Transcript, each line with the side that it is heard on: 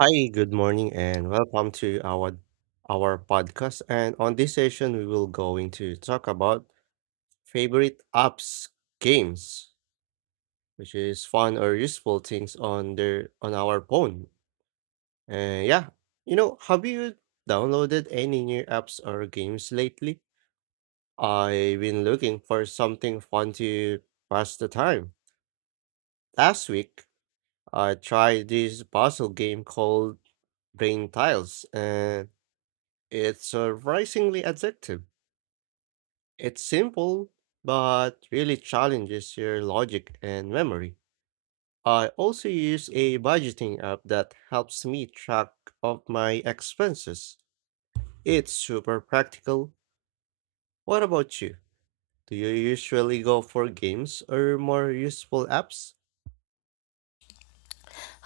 right: Hi, good morning, and welcome to our podcast. And on this session, we will going to talk about favorite apps games, which is fun or useful things on their on our phone. And have you downloaded any new apps or games lately? I've been looking for something fun to pass the time. Last week, I tried this puzzle game called Brain Tiles, and it's surprisingly addictive. It's simple, but really challenges your logic and memory. I also use a budgeting app that helps me track of my expenses. It's super practical. What about you? Do you usually go for games or more useful apps?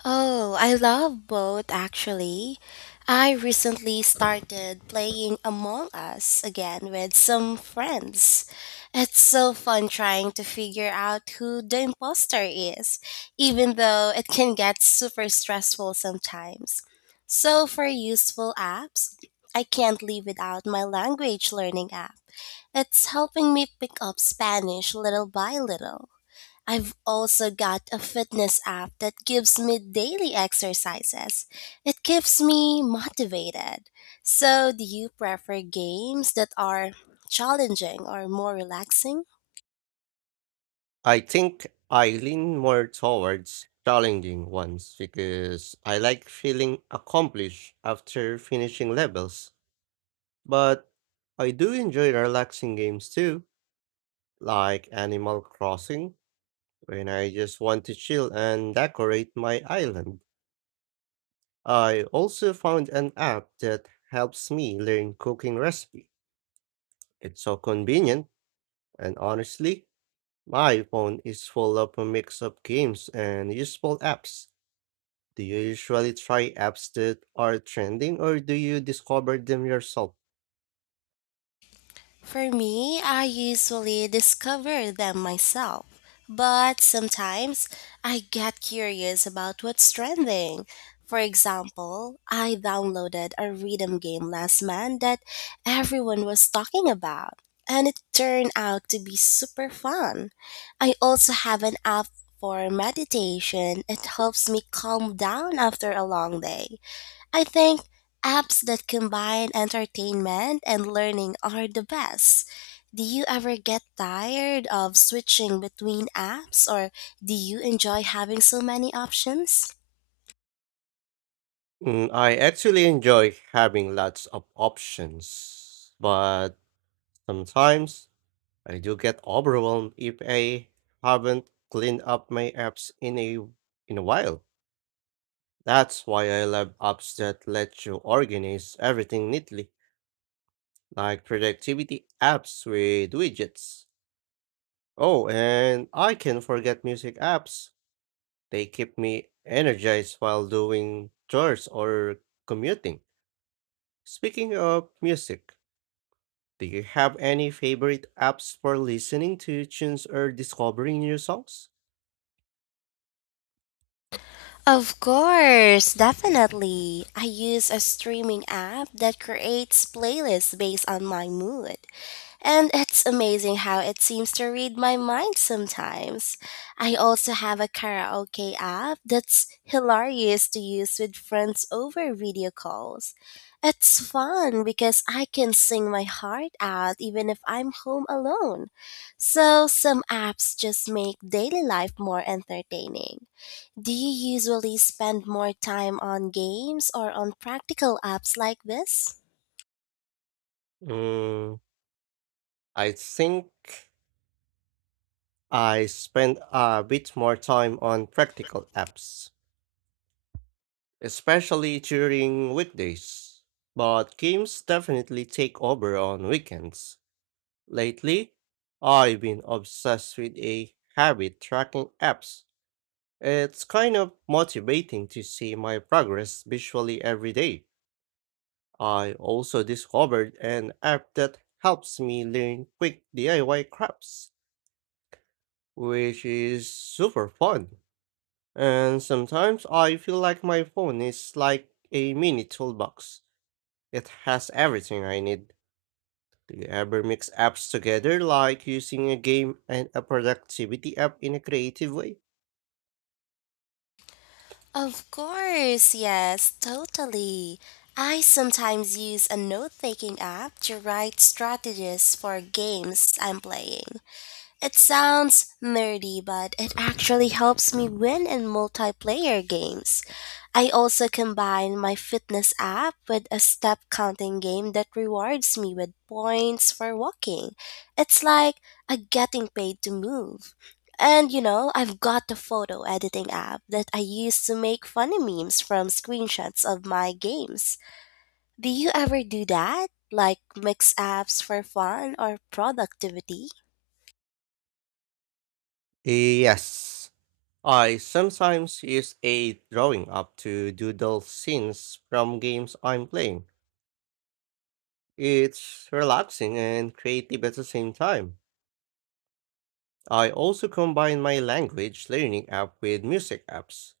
left: Oh, I love both actually. I recently started playing Among Us again with some friends. It's so fun trying to figure out who the imposter is, even though it can get super stressful sometimes. So, for useful apps, I can't live without my language learning app. It's helping me pick up Spanish little by little. I've also got a fitness app that gives me daily exercises. It keeps me motivated. So, do you prefer games that are challenging or more relaxing?
right: I think I lean more towards challenging ones because I like feeling accomplished after finishing levels. But I do enjoy relaxing games too, like Animal Crossing, when I just want to chill and decorate my island. I also found an app that helps me learn cooking recipe. It's so convenient, and honestly, my phone is full of a mix of games and useful apps. Do you usually try apps that are trending or do you discover them yourself?
left: For me, I usually discover them myself, but sometimes I get curious about what's trending. For example, I downloaded a rhythm game last month that everyone was talking about, and it turned out to be super fun. I also have an app for meditation, it helps me calm down after a long day. I think apps that combine entertainment and learning are the best. Do you ever get tired of switching between apps or do you enjoy having so many options?
right: I actually enjoy having lots of options, but sometimes I do get overwhelmed if I haven't cleaned up my apps in a while. That's why I love apps that let you organize everything neatly, like productivity apps with widgets. Oh, and I can forget music apps. They keep me energized while doing chores or commuting. Speaking of music, do you have any favorite apps for listening to tunes or discovering new songs?
left: Of course, definitely. I use a streaming app that creates playlists based on my mood. And it's amazing how it seems to read my mind sometimes. I also have a karaoke app that's hilarious to use with friends over video calls. It's fun because I can sing my heart out even if I'm home alone. So some apps just make daily life more entertaining. Do you usually spend more time on games or on practical apps like this?
right: Mm, I think I spend a bit more time on practical apps, especially during weekdays. But games definitely take over on weekends. Lately, I've been obsessed with a habit tracking apps. It's kind of motivating to see my progress visually every day. I also discovered an app that helps me learn quick DIY crafts, which is super fun. And sometimes I feel like my phone is like a mini toolbox. It has everything I need. Do you ever mix apps together, like using a game and a productivity app in a creative way?
left: Of course, yes, totally. I sometimes use a note taking app to write strategies for games I'm playing. It sounds nerdy, but it actually helps me win in multiplayer games. I also combine my fitness app with a step counting game that rewards me with points for walking. It's like a getting paid to move. And you know, I've got the photo editing app that I use to make funny memes from screenshots of my games. Do you ever do that? Like mix apps for fun or productivity?
right: Yes. I sometimes use a drawing app to doodle scenes from games I'm playing. It's relaxing and creative at the same time. I also combine my language learning app with music apps.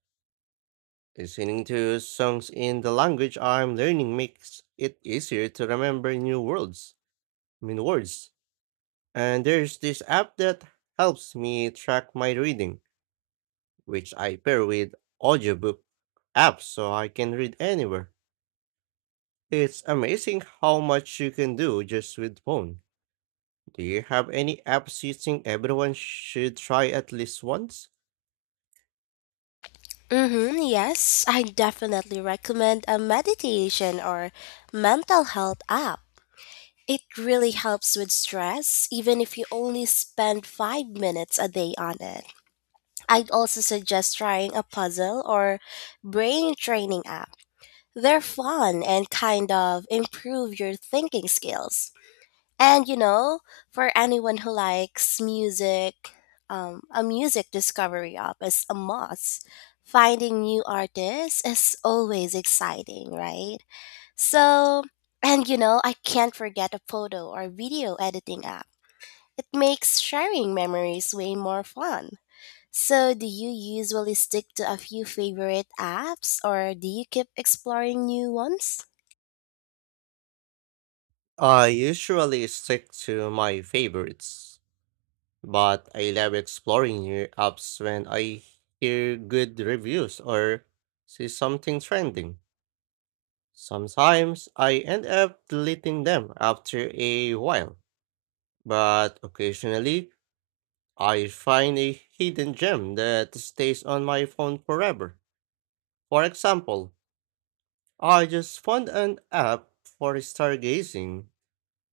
right: Listening to songs in the language I'm learning makes it easier to remember new words, I mean words. And there's this app that helps me track my reading, which I pair with audiobook apps so I can read anywhere. It's amazing how much you can do just with phone. Do you have any apps you think everyone should try at least once?
left: Mm-hmm, yes, I definitely recommend a meditation or mental health app. It really helps with stress, even if you only spend 5 minutes a day on it. I'd also suggest trying a puzzle or brain training app. They're fun and kind of improve your thinking skills. And you know, for anyone who likes music, a music discovery app is a must. Finding new artists is always exciting, right? So, and you know, I can't forget a photo or video editing app. It makes sharing memories way more fun. So, do you usually stick to a few favorite apps or do you keep exploring new ones?
right: I usually stick to my favorites, but I love exploring new apps when I hear good reviews or see something trending. Sometimes I end up deleting them after a while, but occasionally I find a hidden gem that stays on my phone forever. For example, I just found an app for stargazing,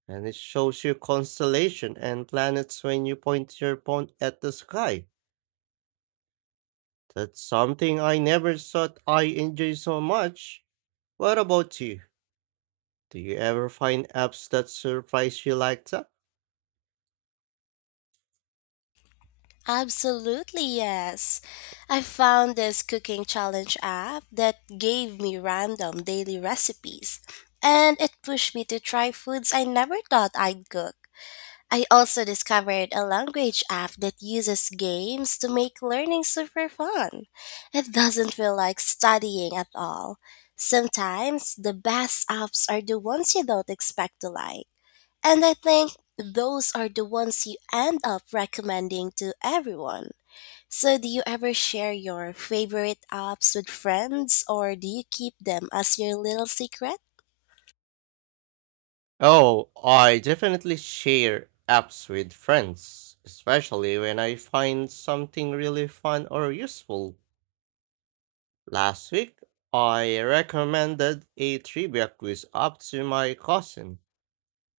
right: and it shows you constellation and planets when you point your phone at the sky. That's something I never thought I enjoy so much. What about you? Do you ever find apps that surprise you like that?
left: Absolutely, yes. I found this cooking challenge app that gave me random daily recipes, and it pushed me to try foods I never thought I'd cook. I also discovered a language app that uses games to make learning super fun. It doesn't feel like studying at all. Sometimes the best apps are the ones you don't expect to like. And I think those are the ones you end up recommending to everyone. So, do you ever share your favorite apps with friends or do you keep them as your little secret?
right: Oh, I definitely share apps with friends, especially when I find something really fun or useful. Last week, I recommended a trivia quiz up to my cousin,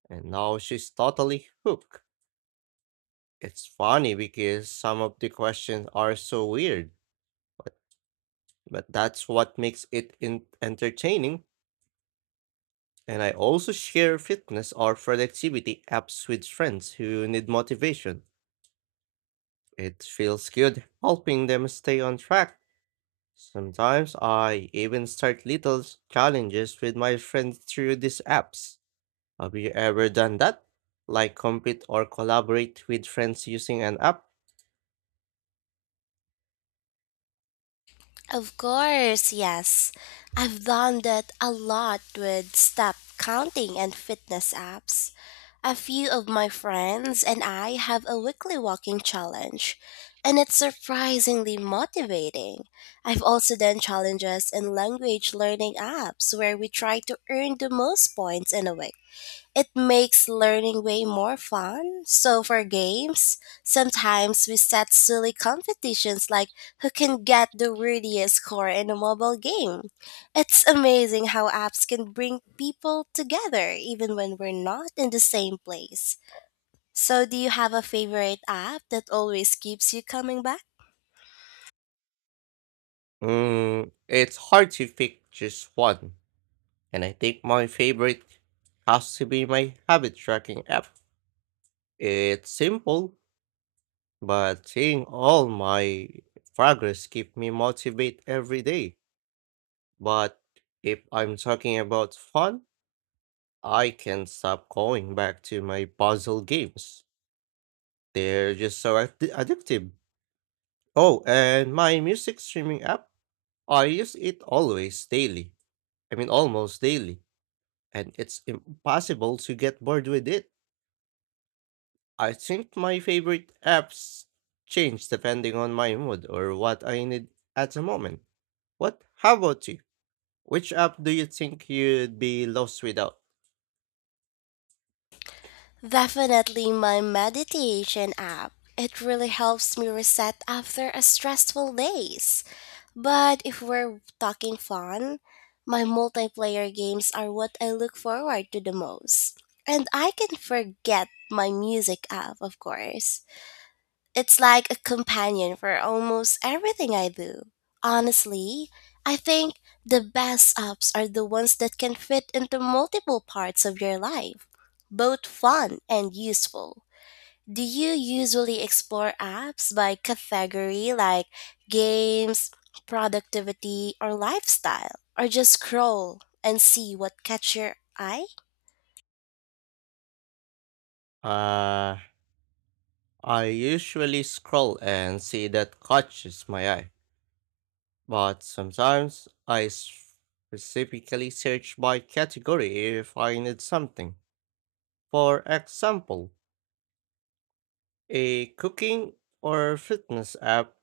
right: and now she's totally hooked. It's funny because some of the questions are so weird, but, but that's what makes it entertaining. And I also share fitness or productivity apps with friends who need motivation. It feels good helping them stay on track. Sometimes I even start little challenges with my friends through these apps. Have you ever done that? Like compete or collaborate with friends using an app?
left: Of course, yes. I've done that a lot with step counting and fitness apps. A few of my friends and I have a weekly walking challenge, and it's surprisingly motivating. I've also done challenges in language learning apps where we try to earn the most points in a week. It makes learning way more fun. So for games, sometimes we set silly competitions like who can get the wordiest score in a mobile game. It's amazing how apps can bring people together even when we're not in the same place. So do you have a favorite app that always keeps you coming back?
right: It's hard to pick just one. And I think my favorite has to be my habit tracking app. It's simple, but seeing all my progress keep me motivated every day. But if I'm talking about fun, I can stop going back to my puzzle games. They're just so addictive. Oh, and my music streaming app, I use it always daily. I mean, almost daily. And it's impossible to get bored with it. I think my favorite apps change depending on my mood or what I need at the moment. What? How about you? Which app do you think you'd be lost without?
left: Definitely my meditation app. It really helps me reset after a stressful days. But if we're talking fun, my multiplayer games are what I look forward to the most. And I can forget my music app, of course. It's like a companion for almost everything I do. Honestly, I think the best apps are the ones that can fit into multiple parts of your life, both fun and useful. Do you usually explore apps by category like games, productivity, or lifestyle, or just scroll and see what catch your eye?
right: Uh, I usually scroll and see that catches my eye. But sometimes I specifically search by category if I need something. For example, a cooking or fitness app,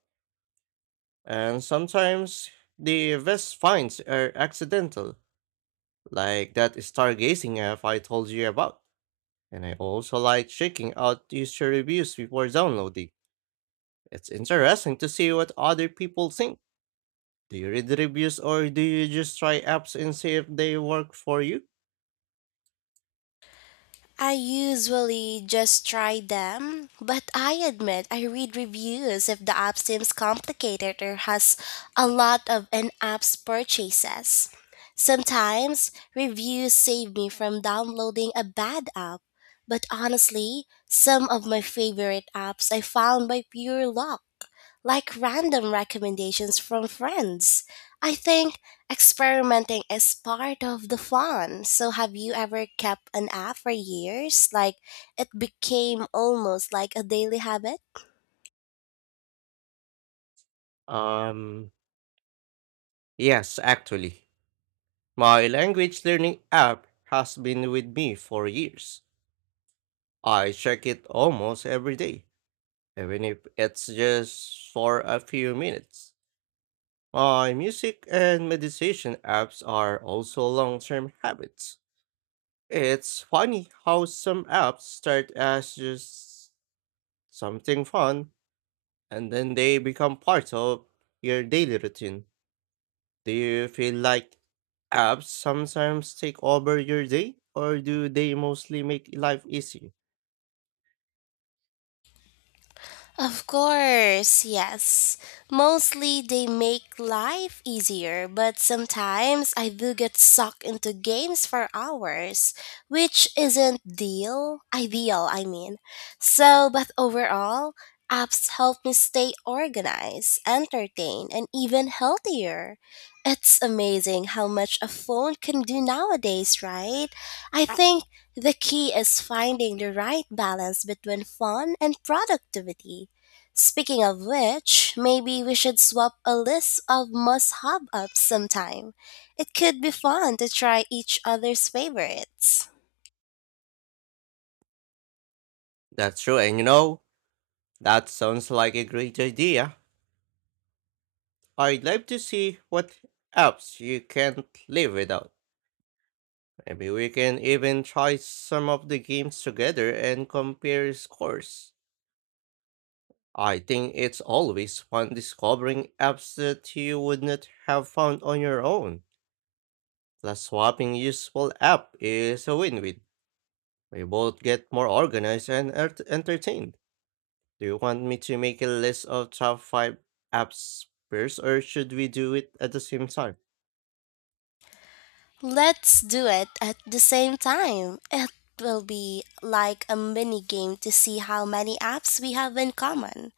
right: and sometimes the best finds are accidental, like that stargazing app I told you about. And I also like checking out user reviews before downloading. It's interesting to see what other people think. Do you read reviews or do you just try apps and see if they work for you?
left: I usually just try them, but I admit I read reviews if the app seems complicated or has a lot of in app's purchases. Sometimes reviews save me from downloading a bad app, but honestly, some of my favorite apps I found by pure luck like random recommendations from friends. I think experimenting is part of the fun. So, have you ever kept an app for years? Like, it became almost like a daily habit?
right: Um, yes, actually. My language learning app has been with me for years. I check it almost every day, even if it's just for a few minutes. My music and meditation apps are also long term habits. It's funny how some apps start as just something fun and then they become part of your daily routine. Do you feel like apps sometimes take over your day, or do they mostly make life easy?
left: Of course, yes. Mostly they make life easier, but sometimes I do get sucked into games for hours, which isn't deal ideal, I mean. So, but overall, apps help me stay organized, entertained, and even healthier. It's amazing how much a phone can do nowadays, right? I think the key is finding the right balance between fun and productivity. Speaking of which, maybe we should swap a list of must hop ups sometime. It could be fun to try each other's favorites.
right: That's true, and you know, that sounds like a great idea. I'd love to see what apps you can't live without. Maybe we can even try some of the games together and compare scores. I think it's always fun discovering apps that you would not have found on your own. Plus, swapping useful app is a win-win. We both get more organized and entertained. Do you want me to make a list of top 5 apps first, or should we do it at the same time?
left: Let's do it at the same time. It will be like a mini game to see how many apps we have in common.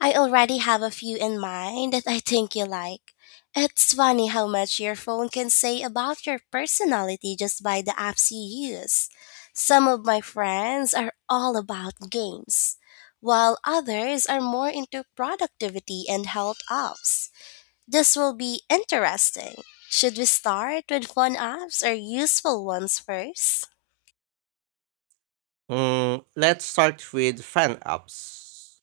left: I already have a few in mind that I think you like. It's funny how much your phone can say about your personality just by the apps you use. Some of my friends are all about games, while others are more into productivity and health apps. This will be interesting. Should we start with fun apps or useful ones first?
right: Let's start with fan apps.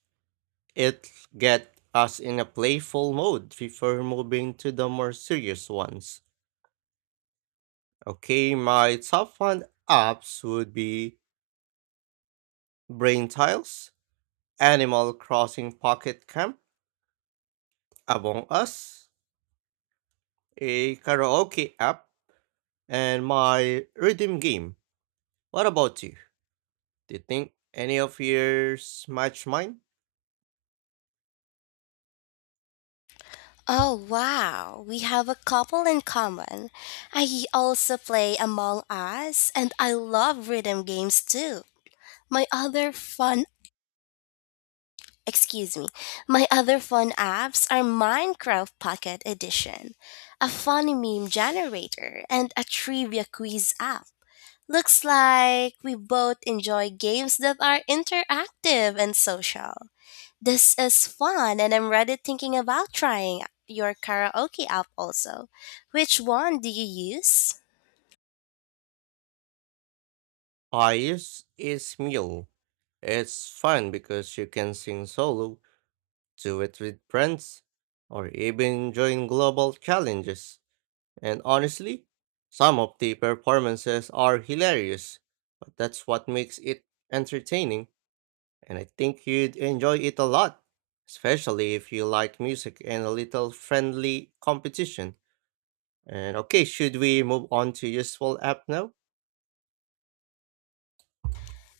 right: It get us in a playful mode before moving to the more serious ones. Okay, my top fan apps would be Brain Tiles, Animal Crossing Pocket Camp, Among Us, a karaoke app, and my rhythm game. What about you? Do you think any of yours match mine?
left: Oh, wow. We have a couple in common. I also play Among Us and I love rhythm games too. My other fun, excuse me, my other fun apps are Minecraft Pocket Edition, a funny meme generator, and a trivia quiz app. Looks like we both enjoy games that are interactive and social. This is fun, and I'm already thinking about trying your karaoke app also. Which one do you use?
right: I use is meal. It's fun because you can sing solo, do it with friends, or even join global challenges. And honestly, some of the performances are hilarious, but that's what makes it entertaining, and I think you'd enjoy it a lot, especially if you like music and a little friendly competition. And okay, should we move on to useful app now?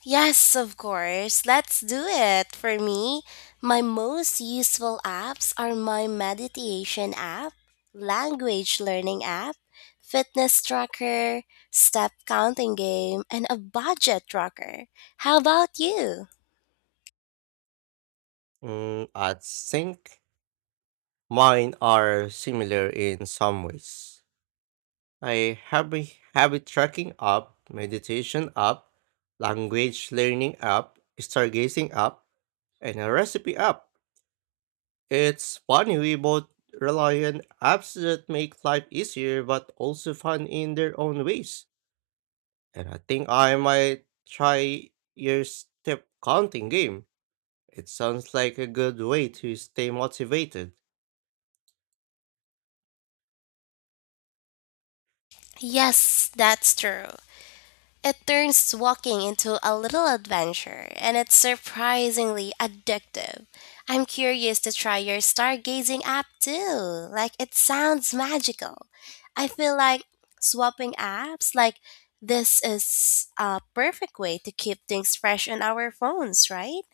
left: Yes, of course. Let's do it. For me, my most useful apps are my meditation app, language learning app, fitness tracker, step counting game, and a budget tracker. How about you?
right: I think mine are similar in some ways. I have a habit tracking app, meditation app, language learning app, stargazing app, and a recipe app. It's funny we both rely on apps that make life easier but also fun in their own ways. And I think I might try your step counting game. It sounds like a good way to stay motivated,
left: Yes, that's true. It turns walking into a little adventure, and it's surprisingly addictive. I'm curious to try your stargazing app too. Like, it sounds magical. I feel like swapping apps, like, this is a perfect way to keep things fresh on our phones, right?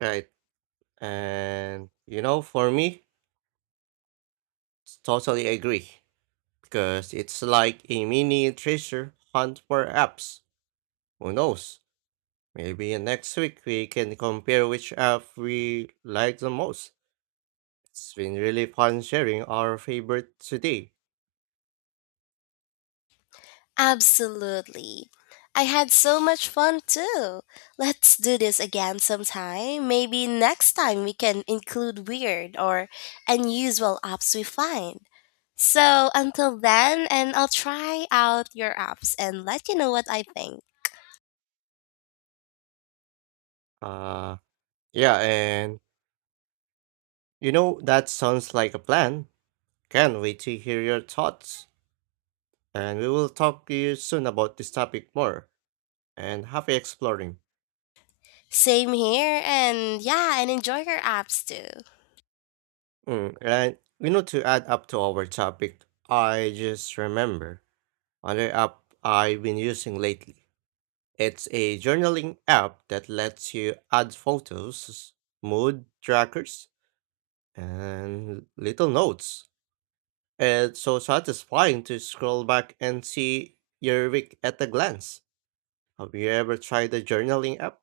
right: right? And you know, for me, it's totally agree because it's like a mini treasure hunt for apps. Who knows? Maybe next week we can compare which app we like the most. It's been really fun sharing our favorite today.
left: Absolutely. I had so much fun too. Let's do this again sometime. Maybe next time we can include weird or unusual apps we find. So until then, and I'll try out your apps and let you know what I think.
right: Uh, yeah, and you know, that sounds like a plan. Can't wait to hear your thoughts, and we will talk to you soon about this topic more. And happy exploring.
left: Same here, and yeah, and enjoy your apps too.
right: And you know, to add up to our topic, I just remember another app I've been using lately. It's a journaling app that lets you add photos, mood trackers, and little notes. It's so satisfying to scroll back and see your week at a glance. Have you ever tried a journaling app?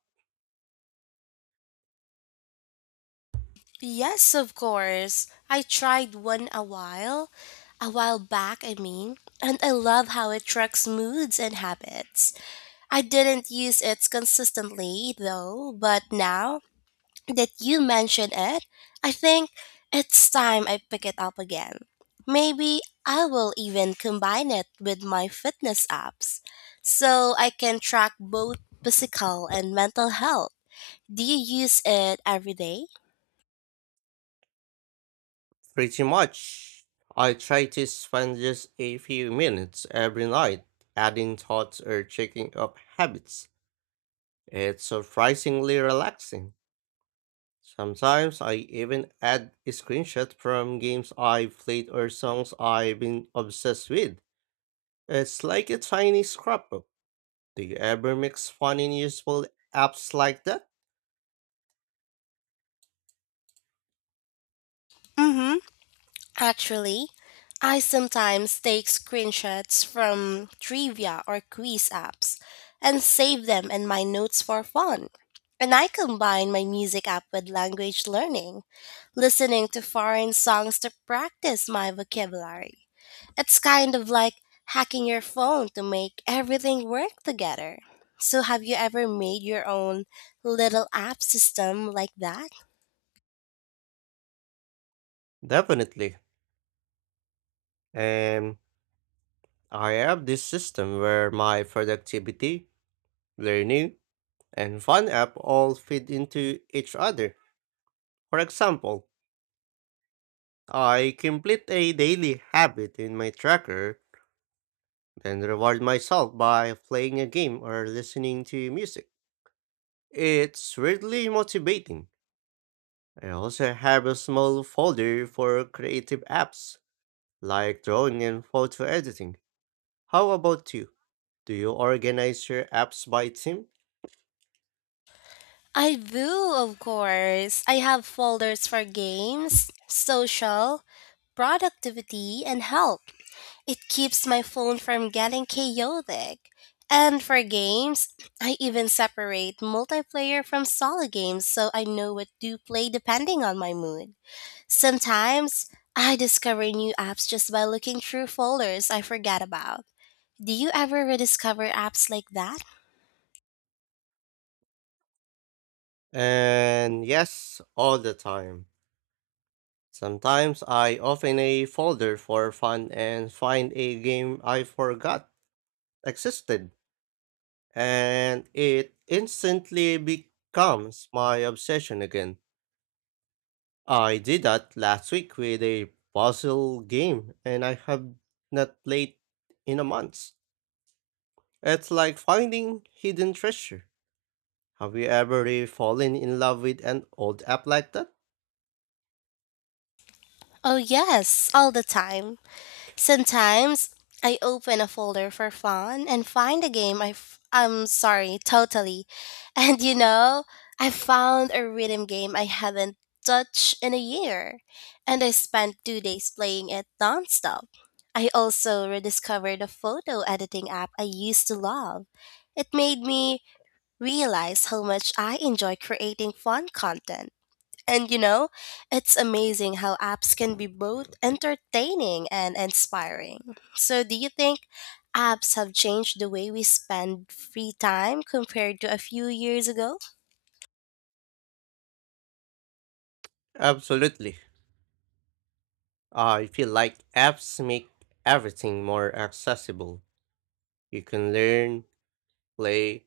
left: Yes, of course. I tried one a while back, I mean, and I love how it tracks moods and habits. I didn't use it consistently though, but now that you mention it, I think it's time I pick it up again. Maybe I will even combine it with my fitness apps so I can track both physical and mental health. Do you use it every day?
right: Pretty much. I try to spend just a few minutes every night adding thoughts or checking up habits. It's surprisingly relaxing. Sometimes I even add a screenshot from games I've played or songs I've been obsessed with. It's like a tiny scrapbook. Do you ever mix fun and useful apps like that?
left: Mm hmm. Actually, I sometimes take screenshots from trivia or quiz apps and save them in my notes for fun. And I combine my music app with language learning, listening to foreign songs to practice my vocabulary. It's kind of like hacking your phone to make everything work together. So, have you ever made your own little app system like that?
right: Definitely. Um, I have this system where my productivity, learning, and fun app all feed into each other. For example, I complete a daily habit in my tracker, then reward myself by playing a game or listening to music. It's really motivating. I also have a small folder for creative apps, like drawing and photo editing. How about you? Do you organize your apps by theme?
left: I do, of course. I have folders for games, social, productivity, and help. It keeps my phone from getting chaotic. And for games, I even separate multiplayer from solo games so I know what to play depending on my mood. Sometimes, I discover new apps just by looking through folders I forgot about. Do you ever rediscover apps like that?
right: And yes, all the time. Sometimes I open a folder for fun and find a game I forgot existed, and it instantly becomes my obsession again. I did that last week with a puzzle game, and I have not played in a month. It's like finding hidden treasure. Have you ever really fallen in love with an old app like that?
left: Oh, yes, all the time. Sometimes I open a folder for fun and find a game I f- I'm sorry, totally. And you know, I found a rhythm game I haven't touched in a year, and I spent 2 days playing it nonstop. I also rediscovered a photo editing app I used to love. It made me realize how much I enjoy creating fun content. And you know, it's amazing how apps can be both entertaining and inspiring. So, do you think apps have changed the way we spend free time compared to a few years ago?
right: Absolutely. I feel like apps make everything more accessible. You can learn, play,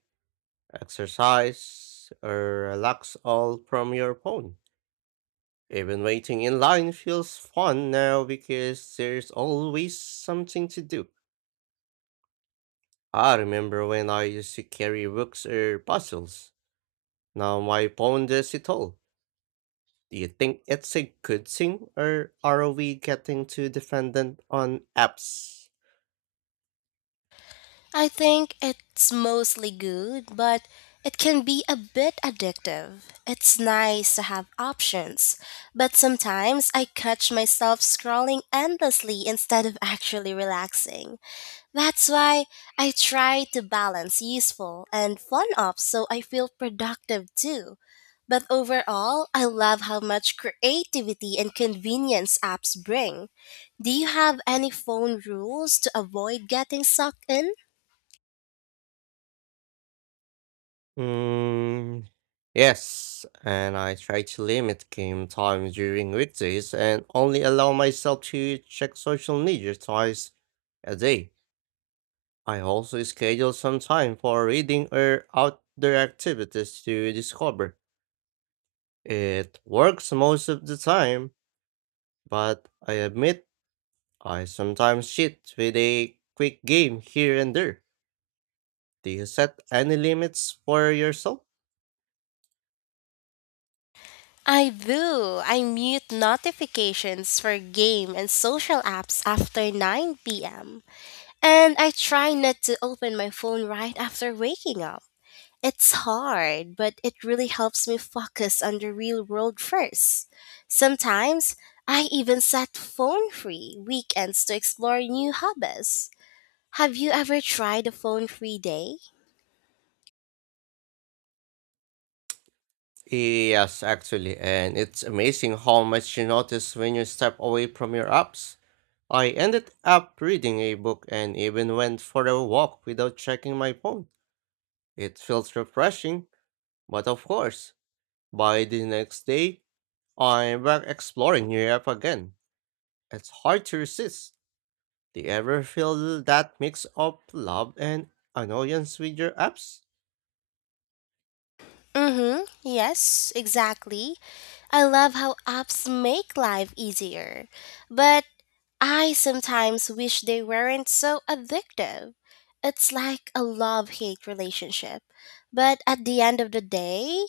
right: exercise, or relax all from your phone. Even waiting in line feels fun now because there's always something to do. I remember when I used to carry books or puzzles. Now my phone does it all. Do you think it's a good thing, or are we getting too dependent on apps?
left: I think it's mostly good, but it can be a bit addictive. It's nice to have options, but sometimes I catch myself scrolling endlessly instead of actually relaxing. That's why I try to balance useful and fun up so I feel productive too. But overall, I love how much creativity and convenience apps bring. Do you have any phone rules to avoid getting sucked in?
right: Mm, yes, and I try to limit game time during weekdays and only allow myself to check social media twice a day. I also schedule some time for reading or outdoor activities to discover. It works most of the time, but I admit I sometimes cheat with a quick game here and there. Do you set any limits for yourself?
left: I do. I mute notifications for game and social apps after 9 p.m. And I try not to open my phone right after waking up. It's hard, but it really helps me focus on the real world first. Sometimes I even set phone free weekends to explore new hobbies. Have you ever tried a phone free day?
right: Yes, actually, and it's amazing how much you notice when you step away from your apps. I ended up reading a book and even went for a walk without checking my phone. It feels refreshing, but of course, by the next day, I'm back exploring your app again. It's hard to resist. Do you ever feel that mix of love and annoyance with your apps?
left: Mm-hmm. Yes, exactly. I love how apps make life easier. But I sometimes wish they weren't so addictive. It's like a love hate relationship. But at the end of the day,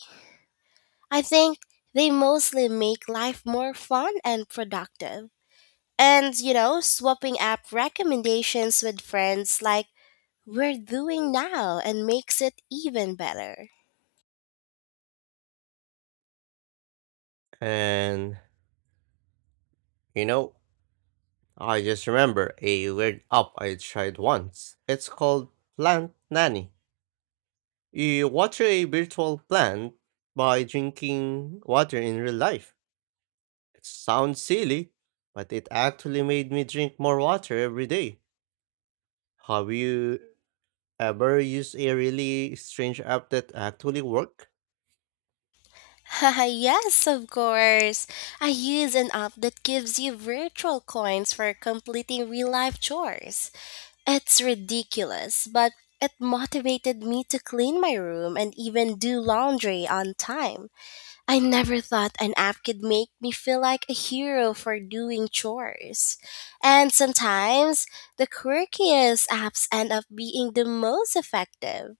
left: I think they mostly make life more fun and productive. And, you know, swapping app recommendations with friends like we're doing now and makes it even better.
right: And you know, I just remember a weird app I tried once. It's called Plant Nanny. You water a virtual plant by drinking water in real life. It sounds silly, but it actually made me drink more water every day. Have you ever used a really strange app that actually worked?
left: yes, of course. I use an app that gives you virtual coins for completing real life chores. It's ridiculous, but it motivated me to clean my room and even do laundry on time. I never thought an app could make me feel like a hero for doing chores. And sometimes the quirkiest apps end up being the most effective.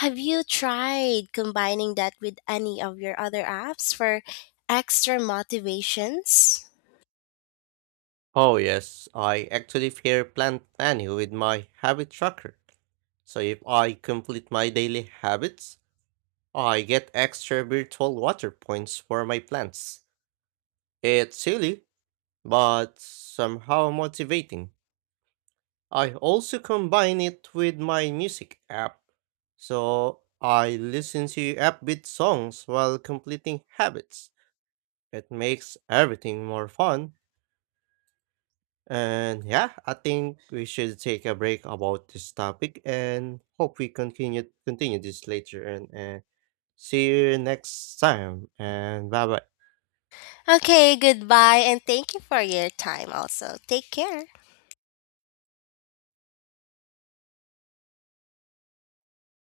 left: Have you tried combining that with any of your other apps for extra motivations?
right: Oh yes, I actually pair Plant Nanny with my habit tracker. So if I complete my daily habits, oh, I get extra virtual water points for my plants. It's silly, but somehow motivating. I also combine it with my music app. So I listen to upbeat songs while completing habits. It makes everything more fun. And yeah, I think we should take a break about this topic and hope we continue this later and see you next time and bye bye.
left: Okay, goodbye and thank you for your time also. Take care.